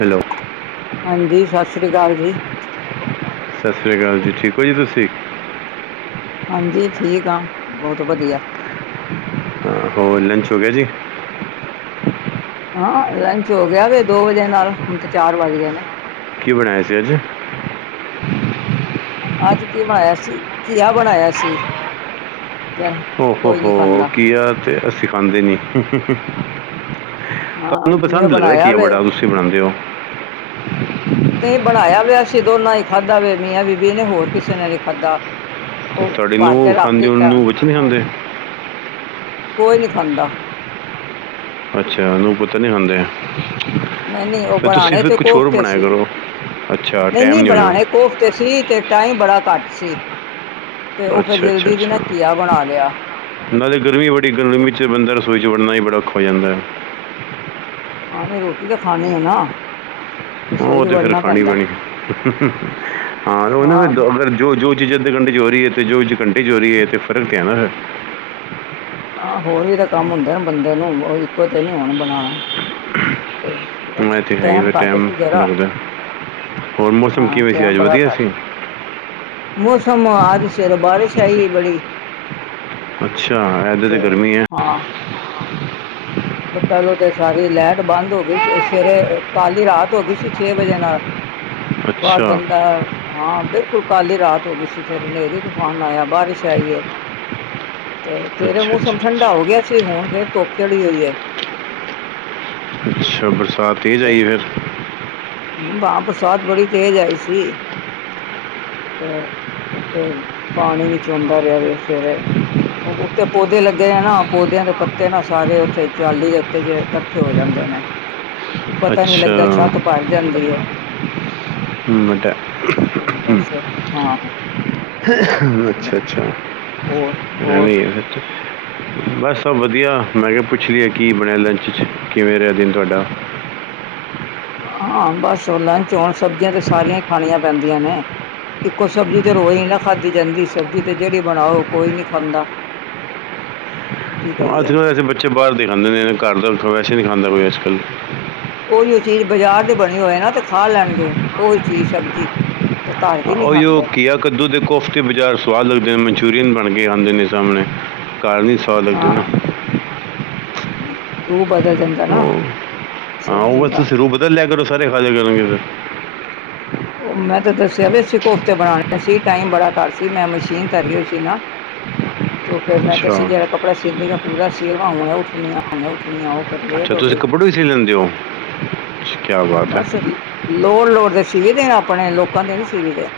Hello ਹਾਂਜੀ ਸਤਿ ਸ੍ਰੀ ਅਕਾਲ ਜੀ ਸਤਿ ਸ਼੍ਰੀ ਅਕਾਲ ਜੀ ਠੀਕ ਹੋ ਜੀ ਤੁਸੀਂ ਹਾਂਜੀ ਠੀਕ ਆ ਬਹੁਤ ਵਧੀਆ ਹਾਂ, ਹੋ ਲੰਚ ਹੋ ਗਿਆ ਜੀ ਹਾਂ ਲੰਚ ਹੋ ਗਿਆ ਵੇ ਦੋ ਵਜੇ ਨਾਲ ਹੁਣ ਤੇ ਚਾਰ ਵੱਜ ਗਏ ਨੇ ਕੀ ਬਣਾਇਆ ਸੀ ਅੱਜ ਅੱਜ ਕੀ ਬਣਾਇਆ ਸੀ ਕੀਆ ਬਣਾਇਆ ਸੀ ਜਿਹੜਾ ਹੋ ਕੋਈ ਨੀ ਹੋ ਖਾਂਦਾ ਕੀ ਆ ਤੇ ਅਸੀਂ ਖਾਂਦੇ ਨੀ ਹਾਂ ਤੈਨੂੰ ਜਿਵੇਂ ਪਸੰਦ ਲੱਗਦਾ ਬਣਾਇਆ ਕੀ ਆ ਵੇ ਵੜਾ ਤੁਸੀਂ ਬਣਾਉਂਦੇ ਹੋ ਨਹੀਂ ਬਣਾਇਆ ਵੇ ਆਸੀਂ ਦੋਨਾਂ ਹੀ ਖਾਧਾ ਵ ਮੀਆ ਬੀਬੀ ਇਹਨੇ ਹੋਰ ਕਿਸੇ ਨੇ ਨ ਖਾਧਾ ਉਹ ਤੁਹਾਡੀ ਨੂੰ ਭਰ ਕੇ ਰੱਖ। ਖਾਂਦੇ ਹੋ ਦਿਤਾ ਨੂੰ ਵਿੱਚ ਨਹੀਂ ਹਾਂ ਖਾਂਦੇ ਕੋਈ ਨਹੀਂ ਖਾਂਦਾ ਅੱਛਾ ਨੂੰਹ ਪੁੱਤਰ ਨੀ ਆਉਦੇਂ ਨਹੀਂ ਨਹੀਂ ਉਹ ਬਣਾਣੇ ਤੇ ਕੋਫਤੇ ਸੀ ਕਰੋ ਅੱਛਾ ਨਹੀਂ ਟਾਈਮ ਨਹੀਂ ਹੋਣਾ ਬਣਾਣੇ ਕੋਫਤੇ ਸੀ ਤੇ ਟਾਈਮ ਬੜਾ ਘੱਟ ਸੀ ਤੇ ਉਹ ਫੇਰ ਅੱਛਾ ਅੱਛਾ ਜਲਦੀ ਚ ਨਾ ਅੱਛਾ ਘੀਆ ਬਣਾ ਲਿਆ। ਨਾਲੇ ਗਰਮੀ ਬੜੀ ਤੇ ਗਰਮੀ ਚ ਬੰਦਾ ਰਸੋਈ ਚ ਵੜਨਾ ਹੀ ਬੜਾ ਔਖਾ ਹੋ ਜਾਂਦਾ ਹੈ। ਆ ਨੇ ਰੋਟੀ ਤਾਂ ਖਾਣੀ ਆ ਨਾ ਰਸੋਈ ਉਹ ਚ ਤੇ ਫੇਰ ਵੜਨਾ ਖਾਣੀ ਪੈਂਦਾ ਪੈਣੀ ਹਾਂ ਫ ਜੋ ਜਿੱਦ ਕੰਡੀ ਚ ਹੋ ਰਹੀ ਹੈ ਤੇ ਜੋ ਕੰ ਚ ਹੋ ਰਹੀ ਹੈ ਤੇ ਫਰਕ ਕਹਦਾ ਫ ਹਾਂ ਹੋਰ ਵੀ ਤਾਂ ਕੰਮ ਹੁੰਦੇ ਨਾ ਬੰਦੇ ਨੂੰ ਇੱਕੋ ਤੇ ਨੀ ਹੋਣ ਬਣਾਣਾ ਬ ਮੈਂ ਤੇ ਹੈਗੀ ਟੈਮ ਫਿਰ ਕਾਟ ਟਾਈਮ ਸੀ ਜਰਾ ਲੱਗਦਾ ਹੋਰ ਮੌਸਮ ਹਾਂ ਕਿਵੇਂ ਸੀ ਟੈਮ ਅੱਜ ਬੜਾ ਵਧੀਆ ਘੱਟ ਸੀ ਏ। ਮੌਸਮ ਆਦ ਸਿਰ ਬਾਰਿਸ਼ ਆਈ ਬੜੀ ਅੱਛਾ ਇੱਧਰ ਤੇ ਗਰਮੀ ਹੈ ਹਾਂ ਪਹਿਲੋਂ ਤੇ ਸਾਰੀ ਲਾਈਟ ਬੰਦ ਹੋ ਗਈ ਸੀ ਸਵੇਰੇ ਕੱਲ ਹੀ ਰਾਤ ਹੋ ਗਈ ਸੀ ਛੇ ਵਜੇ ਨਾਲ ਬਾਰ ਅੱਛਾ ਬੰਦਾ ਹਾਂ ਬਿਲਕੁਲ ਕਾਲੀ ਰਾਤ ਹੋ ਗਈ ਸੀ ਫੇਰ ਹਨੇਰੀ ਤੂਫਾਨ ਆਇਆ ਬਾਰਿਸ਼ ਆਈ ਏ ਤੇ ਫੇਰ ਅੱਛਾ ਅੱਛਾ ਮੌਸਮ ਠੰਢਾ ਹੋ ਅੱਛਾ। ਗਿਆ ਸੀ। ਹੁਣ ਫੇਿਰ ਧੁੱਪ ਚੜੀ ਹੋਈ ਏ। ਅੱਛਾ ਬਰਸਾਤੀ ਲਈ ਏ, ਫਿਰ ਹਾਂ। ਬਰਸਾਤ ਬੜੀ ਤੇਜ਼ ਆਈ ਸੀ, ਤੇ ਉੱਥੇ ਪਾਣੀ ਵੀ ਚ ਚੋਦਾ ਰਿਹਾ ਵੇ ਸਵੇਰੇ। ਉੱਥੇ ਪੌਦੇ ਲੱਗੇ ਆ ਨਾ, ਪੌਦਿਆਂ ਦੇ ਪੱਤੇ ਨਾ ਸਾਰੇ ਉੱਥੇ ਜਾਲੀ ਦੇ ਉੱਤੇ ਜ ਇਕੱਠੇ ਹੋ ਜਾਂਦੇ ਨੇ। ਅੱਛਾ। ਪੈ ਜਾਂਦੀ ਏ। ਹਮ ਮਟਾ ਤੇ ਹਮ ਬਸ ਹਾਂ ਅੱਛਾ ਅੱਛਾ ਹੋਰ ਏਂਵੀ ਏ ਹੋਰ ਬਸ ਵਧੀਆ ਮੈਂ ਕਿਹਾ ਪੁੱਛ ਪੁੱਛ ਲਈਏ ਕੀ ਬਣਿਆ ਲੰਚ 'ਚ ਕਿਵੇਂ ਰਿਹਾ ਦਿਨ ਤੁਹਾਡਾ ਹਾਂ ਬਸ ਲੰਚ ਹੁਣ ਸਬਜ਼ੀਆਂ ਤੇ ਸਾਰੀਆਂ ਹੀ ਖਾਣੀਆਂ ਪੈਂਦੀਆਂ ਨੇ ਇੱਕੋ ਸਬਜ਼ੀ ਤੇ ਰੋਜ਼ ਹੀ ਨਾ ਖਾਧੀ ਜਾਂਦੀ ਸਬਜ਼ੀ ਤੇ ਜਿਹੜੀ ਬਣਾਓ ਕੋਈ ਨੀ ਖਾਂਦਾ ??? ਕੀ ਅੱਜ ਕਰੀਏ ਕੱਲ ਐਸੇ ਬੱਚੇ ਬਾਹਰ ਦੇ ਖਾਂਦੇ ਨੇ ਘਰ ਦਾ ਵੈਸੇ ਨਹੀਂ ਖਾਂਦਾ ਕੋਈ ਅੱਜ ਕੱਲ ਉਹੀ ਉਹ ਚੀਜ਼ ਬਾਜ਼ਾਰ ਦੇ ਬਣੀ ਹੋਏ ਨਾ ਤੇ ਖਾ ਲੈਣਗੇ ਉਹੀ ਚੀਜ਼ ਸਬਜ਼ੀ ਤੇ ਘਰ ਦੀ ਨੀ ਉਈਉ ਖਾਂਦੇ ਘੀਆ ਕੱਦੂ ਦੇ ਕੋਫਤੇ ਬਾਜ਼ਾਰ ਸਵਾਦ ਲੱਗਦੇ ਨੇ ਮਨਚੂਰੀਅਨ ਬਣ ਕੇਏ ਆਉਂਦੇ ਨੇ ਸਾਹਮਣੇ ਕਾਰਨ ਹੀ ਸ ਲੱਗਦੇ ਨਾ ਰੂ ਬਦਲ ਜਾਦਾ ਰੂ ਬਦਲਿਆ ਲਿਆ ਕਰੋ ਸਾਰੇ ਖਾ। ਲਿਆ ਕਰਨਗੇ ਫਿਰ ਉਹ ਮੈਂ ਤਾਂ ਦੱਸਿਆ ਵੀ ਅਸੀਂ ਕੋਫਤੇ ਬਣਾਣੇ ਸੀ, ਟਾਈਮ ਬੜਾ ਘੱਟ ਸੀ, ਮੈਂ ਮਸ਼ੀਨ ਤਰੀ ਹੋਈ ਸੀ ਨਾ। [unintelligible] ਤੇ ਫੇਰ ਮੈਂ ਅੱਛਾ ਕਿਹਾ ਜਿਹੜਾ ਕੱਪੜਾ ਸੀਂਦੀ ਮੈਂ ਪੂਰਾ ਸੀਅ ਲਵਾਂ, ਹੁਣੇ ਉੱਠਣੀ ਆਂ-ਉੱਠਣੀ ਆਂ ਉਹ ਫੇਰ ਲੇਟ ਅੱਛਾ ਹੋ ਤੁਸੀਂ ਗਈ ਕੱਪੜੋਂ ਵੀ ਸੀ ਲੈਂਦੇ ਓ, ਅੱਛਾ ਕਿਆ ਬਾਤ ਐ। ਲੋੜ-ਲੋੜ ਤੇ ਸੀਵੀਦੇ ਆ ਆਪਣੇ, ਲੋਕਾਂ ਦੇ ਨੀ ਸੀਵੀਦੇ।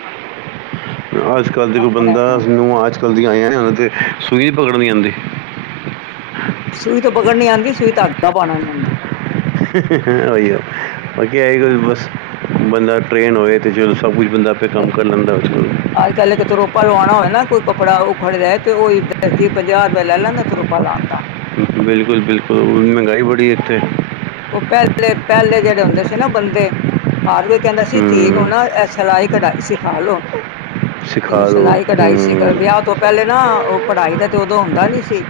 ਅੱਜ-ਕੱਲ੍ਹ ਦੇ ਕੋਈ ਬੰਦਾ ਆਪਣੇ ਨੂੰਹਾਂ ਅੱਜ-ਕੱਲ ਦੀਆਂ ਆਈਆ ਨੇ, ਉਹਨਾਂ ਤੇ ਸੂਈ ਨੀ ਪਕੜਨੀ ਆਂਦੀ। ਸੂਈ ਤੇ ਪਕੜਨੀ ਆਂਦੀ ਐ, ਸੂਈ ਚ ਧਾਗਾ ਪਾਣਾ ਨੀ ਆਂਦਾ। ਉਹੀ ਏ ਬਾਕੀ ਆਹੀ ਕੋ, ਹਾਂ ਬਸ ਬੰਦਾ ਟ੍ਰੇਨ ਹੋਵੇ ਤੇ ਚਲੋ ਸਭ ਕੁਛ ਬੰਦਾ ਤੇ ਕੰਮ ਕਰ ਲੈਂਦਾ ਅੱਜ-ਕੱਲ। ਅੱਜ-ਕੱਲ੍ਹ ਇੱਕ ਤਰੋਪਾ ਲਵਾਣਾ ਹੋਵੇ ਨਾ ਕੋਈ ਕੱਪੜਾ ਉਖੜ ਰਿਹਾ, ਤੇ ਉਹ ਦੇ ਜੇ ਪੰਜਾਹ ਰੁਪਇਆ ਲੈ ਲੈਂਦਾ ਤਰੋਪਾ ਲਾਣ ਦਾ। ਬਿਲਕੁਲ-ਬਿਲਕੁਲ, ਹੋਰ ਮਹਿੰਗਾਈ ਬੜੀ ਏ ਏਥੇ। ਉਹ ਪਹਿਲੇ-ਪਹਿਲੇ ਜਿਹੜੇ ਹੁੰਦੇ ਸੀ ਨਾ ਬੰਦੇ, ਹਰ ਕੋਈ ਕਹਿੰਦਾ ਸੀ ਧੀ ਨੂੰ ਹੂੰ ਨਾ ਐ ਸਲਾਈ ਕਢਾਈ ਸਿਖਾ ਲੋ, ਇਹਨੂੰ ਸਿਖਾ ਦਿਓ ਸਿਲਾਈ ਕਢਾਈ ਸਿਖ ਹੂੰ ਵਿਆਹ ਤੋਂ ਪਹਿਲੇ ਨਾ ਉਹ ਪੜ੍ਹਾਈ ਤਾਂ ਤੇ ਉਦੋਂ ਹੁੰਦਾ ਨੀ ਸੀ।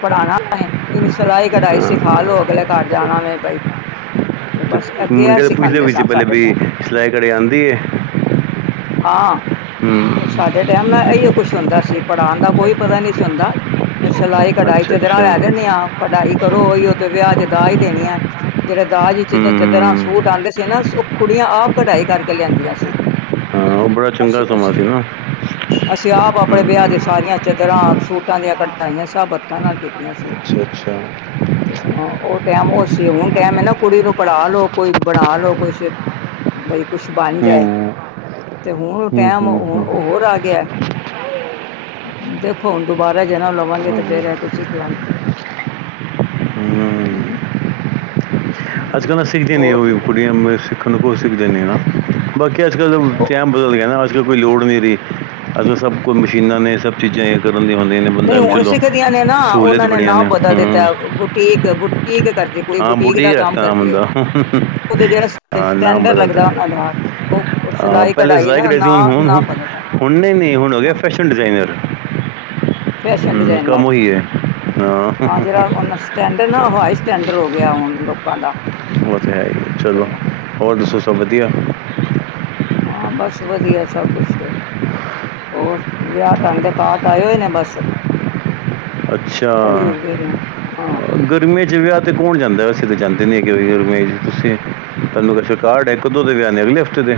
ਪੜਾਣਾ ਏ, ਇਹਨੂੰ ਸਿਲਾਈ ਕਢਾਈ ਹਾਂ ਸਿਖਾ ਲੋ, ਅਗਲੇ ਘਰ ਜਾਣਾ ਵੈਂ ਬਾਈ। ਤੇ ਮੁੰਡੇ ਤੇ ਪੁੱਛਦੇ ਵੀ ਸੀ ਸਨ ਪਹਿਲੇ, ਸਾਡੇ ਵੀ ਟਾਈਮ ਸਲਾਈ ਕੜਾਈ ਆਂਦੀ ਏ। ਹਾਂ, ਉਹ ਹੂੰ ਸਾਡੇ ਟੈਮ ਨਾ ਇਹੀਓ ਕੁਛ ਹੁੰਦਾ ਸੀ, ਪੜ੍ਹਾਣ ਦਾ ਕੋਈ ਪਤਾ ਨਹੀਂ ਸੀ ਹੁੰਦਾ। ਸਿਲਾਈ ਕਢਾਈ ਅੱਛਾ ਚਦਰਾ ਲੈ ਅੱਛਾ ਦਿੰਨੀ ਆ ਕਢਾਈ ਕਰੋ, ਉਹੀ ਉਹ ਤੇ ਵਿਆਹ ਚ ਦਾਜ ਦੇਣੀ ਐ। ਜਿਹੜੇ ਦਾਜ ਵਿੱਚ ਚਦਰਾਂ ਹੂੰ ਸੂਟ ਆਂਦੇ ਸੀ ਨਾ, ਉਹ ਕੁੜੀਆਂ ਆਪ ਕਢਾਈ ਕਰਕੇ ਲਿਆਂਦੀਆਂ ਸੀ। ਹਾਂ ਉਹ ਬੜਾ ਚੰਗਾ ਅਸੀਂ ਸਮਾਂ ਅਸੀਂ ਸੀ ਨਾ। ਅਸੀਂ ਆਪ ਆਪਣੇ ਵਿਆਹ ਹੂੰ ਦੇ ਸਾਰੀਆਂ ਚਦਰਾਂ, ਸੂਟਾਂ ਦੀਆਂ ਕਢਾਈਆਂ ਸਬ ਹੱਥਾਂ ਨਾਲ ਕੀਤੀਆਂ ਸੀ। ਅੱਛਾ-ਅੱਛਾ। ਤੇ ਹਾਂ ਉਹ ਟੈਮ ਉਹ ਸੀ, ਹੁਣ ਟੈਮ ਹੈ ਨਾ ਕੁੜੀ ਨੂੰ ਪੜ੍ਹਾ ਲੋ, ਕੋਈ ਬਣਾ ਲੋ ਕੁੱਛ। ਬਈ ਕੁੱਛ ਬਣ ਹੂੰ ਜਾਏ, ਤੇ ਹੁਣ ਹੂੰ ਟੈਮ ਹੂੰ ਹੁਣ ਹੂੰ ਹੋਰ ਆ ਗਿਆ। ਦੇਖੋ, ਹੁਣ ਦੁਬਾਰਾ ਜਨਮ ਲਵਾਂਗੇ, ਤੇ ਫੇਰ ਹਾਂਜੀ ਇਹ ਕੁਛ ਸਿਖਲਾਂਗੇ। [unintelligible] ਅੱਜ-ਕੱਲ੍ਹ ਤਾਂ ਸਿੱਖਦੀਆਂ ਨਈ, ਹੋਰ ਉਹ ਵੀ ਸੁਣਾ ਕੁੜੀਆਂ ਸਿੱਖਣ ਨੂੰ ਕੁਛ ਸਿੱਖਦੀ ਨੇ ਨਾ। ਬਾਕੀ ਅੱਜ-ਕੱਲ ਉਹ ਟੈਮ ਬਦਲ ਗਿਆ ਨਾ, ਅੱਜ-ਕੱਲ ਕੋਈ ਲੋੜ ਨਹੀਂ ਰਹੀ, ਅੱਜ-ਕੱਲ ਸਭ ਕੋਈ ਮਸ਼ੀਨਾਂ ਨੇ, ਸਭ ਚੀਜ਼ਾਂ ਇਹ ਕਰਨ ਦੀਆਂ ਹੁੰਦੀਆਂ ਨੇ ਬੰਦਾ ਨਹੀਂ ਐ ਵੀ ਹੁਣ ਚਲੋ, ਸਿੱਖਦੀਆਂ ਸਹੂਲਤਾਂ ਬੜੀਆਂ ਨੇ, ਹੂੰ। ਬੁਟੀਕ-ਬੁਟੀਕ ਕਰਦੇ ਕੋਈ, ਬੁਟੀਕ ਬੁੱਢੇ ਦਾ ਹੀ ਕੰਮ ਰੱਖਦਾ ਨਾਮ ਕਰਦੇ ਐ, ਬੰਦਾ ਉਹਦੇ ਜਿਹੜਾ ਹਾਂ ਨਾਮ ਸਟੈਂਡਰਡ ਬਦਲਦਾ ਲੱਗਦਾ ਹੈ ਉਹਨਾਂ ਦਾ, ਉਹ ਹਾਂ ਸਿਲਾਈ ਪਹਿਲੇ ਕਢਾਈ ਦਾ ਜ਼ਾਇਕ ਡੇ ਸੀ ਹੁਣ ਨਾਂ-ਨਾਂ- ਹੁਣ ਨਾਂ ਹੁਣ- ਵਧਦਾ। ਹੁਣ ਨਈ-ਨਈ ਹੁਣ ਹੋ ਗਿਆ, ਫੈਸ਼ਨ ਡਿਜ਼ਾਇਨਰ। ਫੈਸ਼ਨ ਹੂੰ, ਕੰਮ ਡਿਜ਼ਾਇਨਰ ਓਈ ਏ, ਹਾਂ। ਜਿਹੜਾ ਉਹ ਸਟੈਂਡਰਡ ਨਾ, ਉਹ ਹਾਈ ਚਲੋ ਸਟੈਂਡਰਡ ਹੋ ਗਿਆ ਹੁਣ ਲੋਕਾਂ ਦਾ। ਬਹੁਤ ਹੈ ਜੀ, ਤੇ ਚਲੋ ਹੋਰ ਦੱਸੋ ਸਭ ਵਧੀਆ। ਹਾਂ ਬਸ, ਵਧੀਆ ਸਭ ਕੁਛ। ਹੋ ਵਿਆਹ ਢੰਗ ਦੇ ਕਾਟ ਆਏ ਹੋਏ ਨੇ ਬਸ। ਅੱਛਾ, ਉਹੀ ਵੇਖ ਰਹੇ ਹਾਂ ਗ ਗਰਮੀਆਂ ਚ ਵਿਆਹ ਤੇ ਕੌਣ ਜਾਂਦਾ, ਅਸੀਂ ਤੇ ਜਾਂਦੇ ਨੀ ਗਰਮੀਆਂ ਚ ਤੁਸੀਂ, ਤੁਹਾਨੂੰ ਤੇ ਕਾਰਡ ਇੱਕ ਦੋ ਦੇ ਵਿਆਹ ਨੇ, ਅਗਲੇ ਹਫ਼ਤੇ ਦੇ।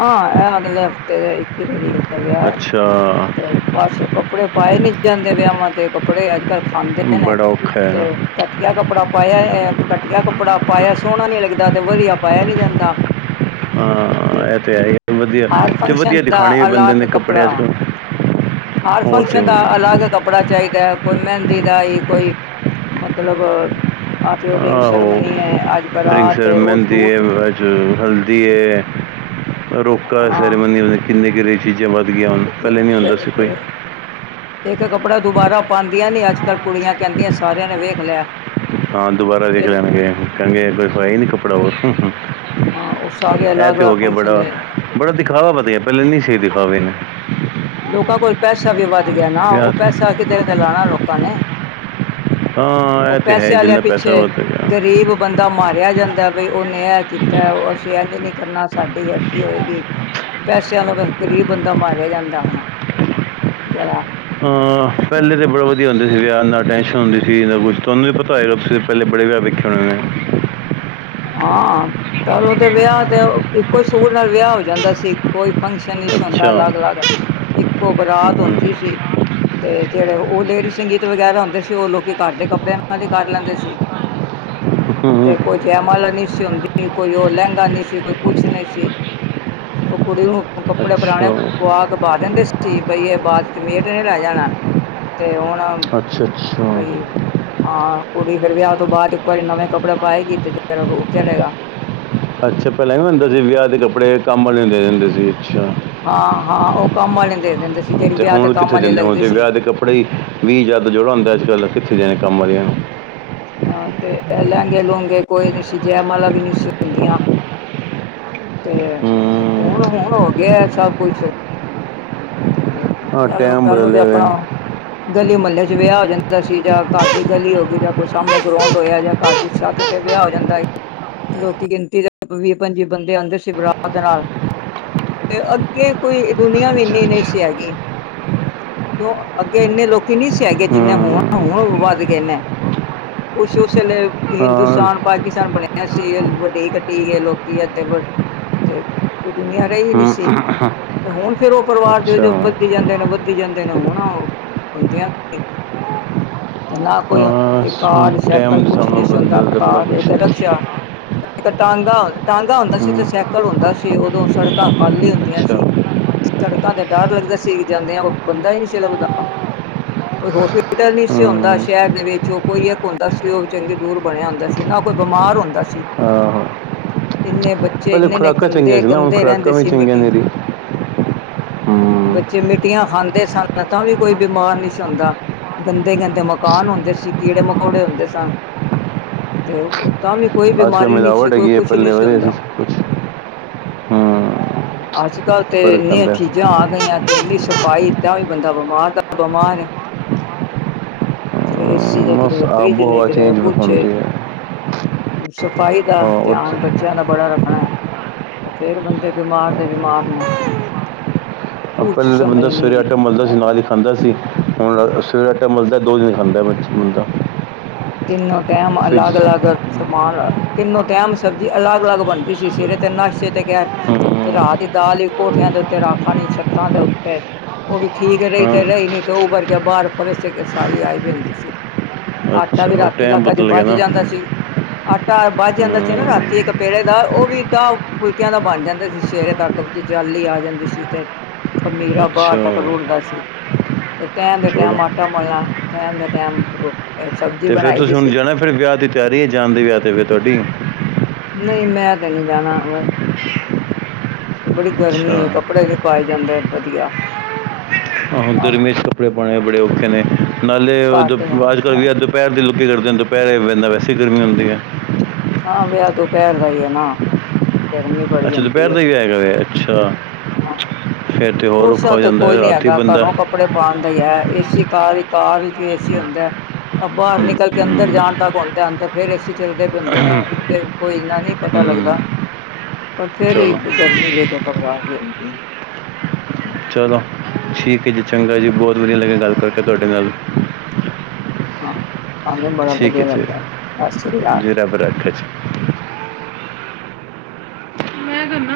ਆਹ ਇਹ ਅਗਲੇ ਹਫ਼ਤੇ ਦੇ ਇੱਕੀ ਤਰੀਕ ਦਾ ਵਿਆਹ ਐ, ਅੱਛਾ ਤੇ ਬਸ ਕੱਪੜੇ ਪਾਏ ਨੀ ਜਾਂਦੇ ਵਿਆਵਾਂ ਤੇ, ਕੱਪੜੇ ਅੱਜ-ਕੱਲ੍ਹ ਖਾਂਦੇ ਨੇ, ਬੜਾ ਔਖਾ ਹੈ ਤੇ ਘਟੀਆ ਕੱਪੜਾ ਪਾਇਆ ਐ, ਘਟੀਆ ਕੱਪੜਾ ਪਾਇਆ ਸੋਹਣਾ ਨੀ ਲੱਗਦਾ, ਤੇ ਵਧੀਆ ਪਾਇਆ ਨੀ ਜਾਂਦਾ। ਹਾਂ ਇਹ ਤੇ ਹੈ ਵਧੀਆ, ਹਰ ਤੇ ਫੰਕਸ਼ਨ ਵਧੀਆ ਦਾ ਦਿਖਾਣੇ ਵੀ ਪੈਂਦੇ ਨੇ ਅਲੱਗ ਕੱਪੜੇ ਕੱਪੜਾ ਅੱਜ-ਕੱਲ੍ਹ। ਹਰ ਫੰਕਸ਼ਨ ਦਾ ਅਲੱਗ ਕੱਪੜਾ ਚਾਹੀਦਾ ਐ, ਕੋਈ ਮਹਿੰਦੀ ਦਾ ਈ, ਕੋਈ ਮਤਲਬ ਅੱਜ ਰਿੰਗ ਆਹੋ ਸਰਮਨੀ ਐ, ਅੱਜ ਰਿੰਗ ਬਰਾਤ ਸਰ ਐ, ਉਹ ਮਹਿੰਦੀ ਹੈ ਸੂਟ ਅੱਜ ਹਲਦੀ ਏ, ਰੋਕਾ ਹਾਂ ਸੈਰੇਮਨੀ ਕਿੰਨੇ-ਕਿੰਨੇ ਚੀਜ਼ਾਂ ਵੱਧ ਗਈਆਂ ਹੁਣ। ਪਹਿਲੇ ਨੀ ਆਂਦਾ ਸੀ ਕੋਈ। ਫਿਰ ਇੱਕ ਕੱਪੜਾ ਦੁਬਾਰਾ ਪਾਂਦੀਆਂ ਨੀ ਅੱਜ-ਕੱਲ ਕੁੜੀਆਂ, ਕਹਿੰਦੀਆਂ ਸਾਰਿਆਂ ਨੇ ਵੇਖ ਲਿਆ। ਹਾਂ ਦੁਬਾਰਾ ਦੇਖ ਫਿਰ ਲੈਣਗੇ ਕਹਣਗੇ ਕੋਈ ਹੋਇਆ ਹੀ ਨਹੀਂ ਕੱਪੜਾ ਉਹ ਹਾਂ ਉਹ ਸਾਰੇ ਇਹ ਅਲੱਗ ਤੇ ਹੋ ਅਲੱਗ ਗਿਆ ਫੰਕਸ਼ਨ ਬੜਾ ਦੇ ਬੜਾ ਦਿਖਾਵਾ ਵਧੀਆ ਪਹਿਲੇ ਨਹੀਂ ਸਹੀ ਦਿਖਾਵੇ ਨੇ ਲੋਕਾਂ ਕੋਲ ਪੈਸਾ ਵੀ ਵੱਧ ਗਿਆ ਨਾ ਵਿਆਹ ਉਹ ਤੇ। ਪੈਸਾ ਕਿੱਦਾਂ ਤਾਂ ਕਿੱਦਾਂ ਲੋਕਾਂ ਨੇ ਹਾਂ ਉਹ ਇਹ ਤੇ ਪੈਸੇ ਹੈ ਵਾਲਿਆਂ ਜਿੰਨਾ ਪਿੱਛੇ ਪੈਸਾ ਵੱਧ ਗਿਆ ਗਰੀਬ ਬੰਦਾ ਮਾਰਿਆ ਜਾਂਦਾ ਬਈ ਉਹਨੇ ਇਹ ਕੀਤਾ ਅਸੀਂ ਇੰਜ ਨਹੀਂ ਕਰਨਾ ਸਾਡੀ ਹੀ ਇਕਠੀ ਹੋਏਗੀ ਪੈਸਿਆਂ ਦਾ ਗ਼ਰੀਬ ਬੰਦਾ ਮਾਰਿਆ ਜਾਂਦਾ ਹੁਣ ਜਰਾ ਹਾਂ ਪਹਿਲੇ ਤਾਂ ਬੜਾ ਵਧੀਆ ਹੁੰਦੇ ਸੀ ਵਿਆਹ ਨਾ ਟੈਸ਼ਨ ਹੁੰਦੀ ਸੀ ਨਾ ਕੁਛ ਤੁਹਾਨੂੰ ਨੀ ਪਤਾ ਹੋਏਗਾ ਤੁਂ ਪਹਿਲੇ ਬੜੇ ਵਿਆਹ ਵੇਖੇ ਹੋਣੇ ਨੇ ਹਾਂ ਤਨੂੰ ਦੇ ਵਿਆਹ ਤੇ ਆਓ ਇੱਕੋ ਹੀ ਸੂਟ ਨਾਲ ਵਿਆਹ ਹੋ ਜਾਂਦਾ ਸੀ। ਕੋਈ ਫੰਕਸ਼ਨ ਨਹੀਂ ਸੀ ਹੁੰਦਾ ਅੱਛਾ ਅਲੱਗ ਅਲੱਗ ਇੱਕੋ ਬਰਾਤ ਹਮ। ਹੁੰਦੀ ਸੀ। ਤੇ ਜਿਹੜੇ ਉਹ ਲੇਡੀਜ਼ ਸੰਗੀਤ ਵਗੈਰਾ ਹੁੰਦੇ ਸੀ ਉਹ ਲੋਕੀ ਘਰ ਦੇ ਕੱਪੜਿਆਂ ਦੇ ਨਾਲ ਕਰ ਲੈਂਦੇ ਸੀ। ਹੂ,,, ਜੈਮਾਲ ਨਹੀਂ ਸੀ ਹੁੰਦੀ ਕੋਈ ਉਹ ਲਹਿੰਗਾ ਨਹੀਂ ਸੀ ਕੋਈ ਕੁਛ ਨਹੀਂ ਸੀ ਉਹ ਕੁੜੀ ਨੂੰ ਕੱਪੜੇ ਪੁਰਾਣੇ ਅੱਛਾ ਪਆ ਕੇ ਪਾ ਦਿੰਦੇ ਸੀ ਬਈ ਇਹ ਬਾਅਦ ਚ ਮੇਟ ਨੇ ਲੈ ਜਾਣਾ ਤੇ ਹੁਣ ਅੱਛਾ ਸਹੀ ਅੱਛਾ ਹਾਂ ਕੁੜੀ ਫਿਰ ਵਿਆਹ ਤੋਂ ਬਾਅਦ ਇੱਕ ਵਾਰੀ ਨਵੇਂ ਕੱਪੜੇ ਪਾਏਗੀ ਤੇ ਰੂਹ ਚਲੇੇਗਾ ਅੱਛਾ ਪਹਿਲਾਂ ਵੀ ਹੁੰਦਾ ਸੀ ਵਿਆਹ ਦੇ ਕੱਪੜੇ ਕੰਮ ਵਾਲੀ ਨੂੰ ਦੇ ਦਿੰਦੇ ਸੀ। ਅੱਛਾ ਹਾਂ ਹਾਂ ਉਹ ਕੰਮ ਵਾਲੇ ਦੇ ਦਿੰਦੇ ਸੀ ਜਿਹੜੀ ਵਿਆਹ ਤੇ ਹੁਣ ਕੰਮ ਕਿੱਥੇ ਵਾਲੇ ਦਿੰਦੇ ਹੁਣ ਲੱਗਦੇ ਤੇ ਸੀ। ਵਿਆਹ ਦੇ ਕੱਪੜੇ ਵੀ ਜਦ ਜੋੜਾ ਹੁੰਦਾ ਅੱਜ ਕੱਲ ਕਿੱਥੇ ਜਾਣੇ ਕੰਮ ਵਾਲਿਆਂ ਨੂੰ ਹਾਂ ਤੇ ਲਹਿੰਗੇ ਲੂੰਗੇ ਕੋਈ ਨੀ ਸੀ ਜੈ ਮਾਲਾ ਵੀ ਨਹੀਂ ਹੁੰਦੀਆਂ ਤੇ ਹੂਨ ਹੂੰ ਹੂਨ ਹੋ ਗਿਆ ਸਭ ਕੁਛ ਆ ਕਰ ਲਓ ਟਾਈਮ ਕਰ ਲਓ ਤੇ ਬਦਲਿਆ ਆਪਣਾ ਹੋਇਆ ਗਲੀ ਮਹੱਲੇ ਚ ਵਿਆਹ ਆ ਜਾਂਦਾ ਸੀ ਜਾਂ ਘਰ ਦੀ ਗਲੀ ਹੋ ਗਈ ਜਾਂ ਕੋਈ ਸਾਹਮਣੇ ਗਰਾਉਂਡ ਹੋਇਆ ਜਾਂ ਘਰ ਦੀ ਛੱਤ ਤੇ ਵਿਆਹ ਹੋ ਜਾਂਦਾ ਲੋਕੀ ਗਿਣਤੀ ਦੇ ਵੀਹ ਪੰਜੀ ਬੰਦੇ ਆਉਂਦੇ ਸੀ ਬਰਾਤ ਨਾਲ ਤੇ ਅੱਗੇ ਕੋਈ ਦੁਨੀਆਂ ਵੀ ਅੱਛਾ ਇੰਨੀ ਨਹੀਂ ਅੱਛਾ ਸੀ ਹੈਗੀ ਕਿਉਂ ਅੱਗੇ ਇੰਨੇ ਲੋਕੀ ਨੀ ਸੀ ਆ ਗਏ ਜਿੰਨੇ ਹੂੰ ਹੋਣ ਹੋੁਣ ਵੱਧ ਗਏ ਨੇ ਕੁਛ ਉਸ ਵੇਲੇ ਹਾਂ ਹਿੰਦੁਸਤਾਨ -ਪਾਕਿਸਤਾਨ ਬਣਿਆ ਸੀ ਵੱਡੀ- ਕੱਟੀ ਗਏ ਲੋਕੀ ਇਦਾਂ ਬਟ ਤੇ ਉਹ ਦੁਨੀਆਂ ਰਾਈ ਨਹੀਂ ਹੂੰ, ਸੀ। ਤੇ ਹੁਣ ਫਿਰ ਓ ਪਰਿਵਾਰ ਜੋ ਅੱਛਾ ਜੋ ਵੱਧਦੀ ਆ ਜਾਂਦੇ ਨੇ ਵੱਧ ਵਧਦੀ ਜਾਂਦੇ ਨੇ ਹੁਣ ਬੰਦਿਆਂ ਤੇ -ਨਾ ਕੋਈ ਤੇ ਕਾਰ ਸਾਈਕਲ ਟਾਈਮ ਦੇ ਕੁਛ ਨੀ ਸਾਹਮਣੇ ਸੀ ਹੁੰਦਾ। ਬੰਦਾ ਤਾਂ ਬੜਾ ਕਾਰ ਕੁਛ ਇੱਕ ਹੂੰ ਰਕਸ਼ਾ- ਇੱਕ ਟਾਂਗਾ -ਟਾਂਗਾ ਹੁੰਦਾ ਸੀ ਤੇ ਸਾਈਕਲ ਹੁੰਦਾ ਸੀ। ਉਦੋਂ ਸੜਕਾਂ ਖਾਲੀ ਹੁੰਦੀਆਂ ਅੱਛਾ ਸੀ। ਹੂੰ ਸੜਕਾਂ ਤੇ ਡਰ ਲੱਗਦਾ ਸੀ ਜਾਂਦਿਆਂ। ਕੋਈ ਬੰਦਾ ਈ ਨੀ ਸੀ ਲੱਭਦਾ। ਕੋਈ ਹੋਸਪਿਟਲ ਨੀ ਸੀ ਹੁੰਦਾ ਸ਼ਹਿਰ ਦੇ ਵਿੱਚ। ਜੋ ਕੋਈ ਇੱਕ ਹੁੰਦਾ ਸੀ ਓ ਚੰਗੀ ਦੂਰ ਬਣਿਆ ਹੁੰਦਾ ਸੀ। ਨਾ ਕੋਈ ਬਿਮਾਰ ਹੁੰਦਾ ਸੀ। ਆਹੋ ਇੰਨੇ ਸਾਲ ਬੱਚ- ਪਹਿਲੇ ਖੁਰਾਕਾਂ ਚੰਗੀਆਂ ਸੀ ਨਾ ਹੁਣ ਖੁਰਾਕਾਂ ਵੀ ਚੰਗੀਆਂ ਨਹੀਂ ਮਿੱਟੀ ਰਹੀਆਂ ਬੱਚੇ ਮਿੱਟੀਆਂ ਖਾਂਦੇ ਸਨ ਤਾਂ ਵੀ ਕੋਈ ਬਿਮਾਰ ਨਹੀਂ ਹੁੰਦਾ ਗੰਦੇ ਗੰਦੇ ਮਕਾਨ ਹੁੰਦੇ ਸੀ ਕੀੜੇ ਮਕੌੜੇ ਹੁੰਦੇ ਸਨ ਤੇ ਤਾਂ ਵੀ ਕੋਈ ਅੱਜ ਕੱਲ੍ਹ ਬਿਮਾਰੀ ਨਹੀਂ ਸੀ ਮਿਲਾਵਟ ਕੋਈ ਹੈਗੀ ਹੈ ਕੁਛ ਨਹੀਂ ਪਹਿਲੇ ਸੀ ਵਧੀਆ ਹੁੰਦਾ ਸਭ ਕੁਛ ਹੂੰ ਅੱਜ ਕੱਲ ਤੇ ਫਰਕ ਇਨੇ ਪੈਂਦਾ ਹੈ। ਚੀਜ਼ਾਂ ਆ ਗਈਆਂ ਇੰਨੀ ਸਫ਼ਾਈ ਤਾਂ ਇਦਾਂ ਬੰਦਾ ਬਿਮਾਰ ਤਾਂ ਬਿਮਾਰ ਹੈ। [unintelligible] ਬਸ ਕਿਤੇ ਫਰਿਜ ਆਬੋ ਨੇ ਹਵਾ ਕਿਤੇ ਚੇਂਜ ਪੁਛੇ ਹੁੰਦੀ ਹੈ ਸਫ਼ਾਈ ਦਾ ਹਾਂ ਉੱਥੇ ਧਿਆਨ ਬੱਚਿਆਂ ਦਾ ਬੜਾ ਰੱਖਣਾ ਤੇ ਫਿਰ ਬੰਦੇ ਬਿਮਾਰ ਦੇ ਬਿਮਾਰ ਨੇ ਆਪਾਂ ਕੁਛ ਜਿੱਦਾਂ ਦਾ ਸਮਝ ਬੰਦਾ ਨੀ ਸਜੈਕਟ ਮਲਦਾ ਨਾਲ ਆਈ ਹੀ ਖਾਂਦਾ ਸੀ ਹੁਣ ਸਜੈਕਟ ਮਲਦਾ ਦੋ ਦਿਨ ਖਾਂਦਾ ਮਰਜ਼ੀ ਦਾ ਬੰਦਾ ਤਿੰਨੋ ਟਾਈਮ ਫਿਰ ਅਲੱਗ ਅਲੱਗ ਸਮਾਨ ਤਿੰਨੋ ਟਾਈਮ ਸਬਜ਼ੀ ਅਲੱਗ ਅਲੱਗ ਬਣਦੀ ਸੀ ਸਿਰੇ ਤੇ ਨਾਸੇ ਤੇ ਕੈਪ ਤੇ ਹਮ, ਰਾਹ ਦੀ ਦਾਲ ਹੀ ਕੋਠੀਆਂ ਦੇ ਉੱਤੇ ਰਾਖਾਣੀ ਛੱਤਾਂ ਦੇ ਉੱਤੇ ਉਹ ਵੀ ਠੀਕ ਰਹੀ ਹਾਂ ਤੇ ਰਹੀ ਨ ਤੇ ਉਭਰ ਕੇ ਬਾਹਰ ਫਰਸ਼ ਕੇ ਸਾਰੀ ਆਈ ਵੀ ਹੁੰਦੀ ਸੀ। ਤਾਂ ਅੱਛਾ ਵੀ ਉਹ ਰਾਤੀ ਟਾਈਮ ਤੱਕ ਅਜ ਬਦਲ ਗਿਆ ਬਚ ਨਾ ਜਾਂਦਾ ਸੀ। ਆਟਾ ਵੱਚ ਜਾਂਦਾ ਸੀ ਨਾ ਹਮ, ਰਾਤੀ ਇੱਕ ਪੇੜੇ ਦਾ ਓ ਵੀ ਦਾ ਫੁਲਕਿਆਂ ਦਾ ਬਣ ਜਾਂਦਾ ਸੀ ਸਵੇਰੇ ਤੱਕ ਵੀ। ਜਾਲੀ ਆ ਜਾਂਦੀ ਸੀ ਤੇ ਖਮੀਰਾ ਬਾਰ ਤੱਕ ਅੱਛਾ ਰੁੜਦਾ ਸੀ। ਤੇ ਟੈਮ ਦੇ ਚਲੋ ਟੈਮ ਆਟਾ ਮਲਣਾ -ਟੈਮ ਦੇ ਟੈਮ ਰੋ ਤੇ ਫੇਰ ਤੁਸੀਂ ਹੁਣ ਜਾਣਾ ਫੇਰ ਵਿਆਹ ਦੀ ਤਿਆਰੀ ਜਾਣ ਦੇ ਵਿਆਹ ਤੇ ਫੇਰ ਤੁਆਡੀ ਨਹੀਂ ਮੈਂ ਤੇ ਨਈ ਜਾਣਾ ਵ- ਬੜੀ ਗਰਮੀ ਅੱਛਾ ਏ ਕੱਪੜੇ ਨੀ ਪਾਏ ਜਾਂਦੇ ਵਧੀਆ। ਹ ਆਹ ਗਰਮੀ 'ਚ ਕੱਪੜੇ ਪਾਣੇ ਬੜੇ ਔਖੇ ਨੇ ਨਾਲੇ ਘਰ ਦੇ ਹਨ ਅੱਜ ਕੱਲ੍ਹ ਵੀ ਅੱਜ- ਪੈਰ ਦੀ ਲੋਕੀ ਕਰਦੇ ਦਪੈਰੇ ਬੰਦਾ ਵੈਸੇ ਈ ਗਰਮੀ ਹੁੰਦੀ ਐ। ਹਾਂ ਵਿਆਹ ਦੁਪਿਹਰ ਦਾ ਈ ਏ ਨਾ ਗਰਮੀ- ਬੜੀ ਅੱਛਾ ਦੁਪਿਹਰ ਹੁੰਦੀ ਦਾ ਹੈ ਈ ਵਿਆਹ ਹੈਗਾ ਵੇ ਅੱਛਾ ਹਾਂ ਫੇਰ ਤਾਂ ਹੋਰ ਉਸ ਔਖਾ ਹੋ ਤੇ ਜਾਂਦਾ ਕੋਈ ਨੀ ਰਾਤੀ ਹੈਗਾ ਬੰਦਾ- ਘਰੋਂ ਕੱਪੜੇ ਪਾਣ ਦਾ ਈ ਐ। ਏਸੀ ਕਾਰ ਵੀ ਕਾਰ ਵਿੱਚ ਏਸੀ ਹੁੰਦਾ। ਬਾਰ ਨਿਕਲ ਕੇ ਹੂੰ, ਅੰਦਰ ਜਾਣ ਤੱਕ ਹੋਂਦਾ ਅੰਦਰ ਫੇਰ ਏ ਸੀ ਚੱਲਦੇ ਪੇ ਹੁੰਦੇ ਨੇ। ਤੇ ਕੋਈ ਏਨਾ ਨੀ ਪਤਾ ਲੱਗਦਾ। ਹੂੰ, ਪਰ ਫੇਰ ਵੀ ਚਲੋ ਗਰਮੀ ਵੇਖ ਕੇ ਘਬਰਾਟ ਜੀ ਹੁੰਦੀ ਏ। [inaudible] ਚਲੋ ਠੀਕ ਏ ਜੀ ਚੰਗਾ ਜੀ ਬਹੁਤ ਵਧੀਆ ਲੱਗਿਆ ਗੱਲ ਕਰਕੇ ਤੁਆਡੇ ਨਾਲ ਹਾਂ ਸਾਨੂੰ ਵੀ ਬੜਾ ਠੀਕ ਹੈ ਵਧੀਆ ਲੱਗਾ ਏ ਜੀ ਸਾਸਰੀ ਕਾਲ। ਜੀ ਰੱਬ ਰੱਖੇ ਜੀ ਮੈਂ ਕਰਨਾ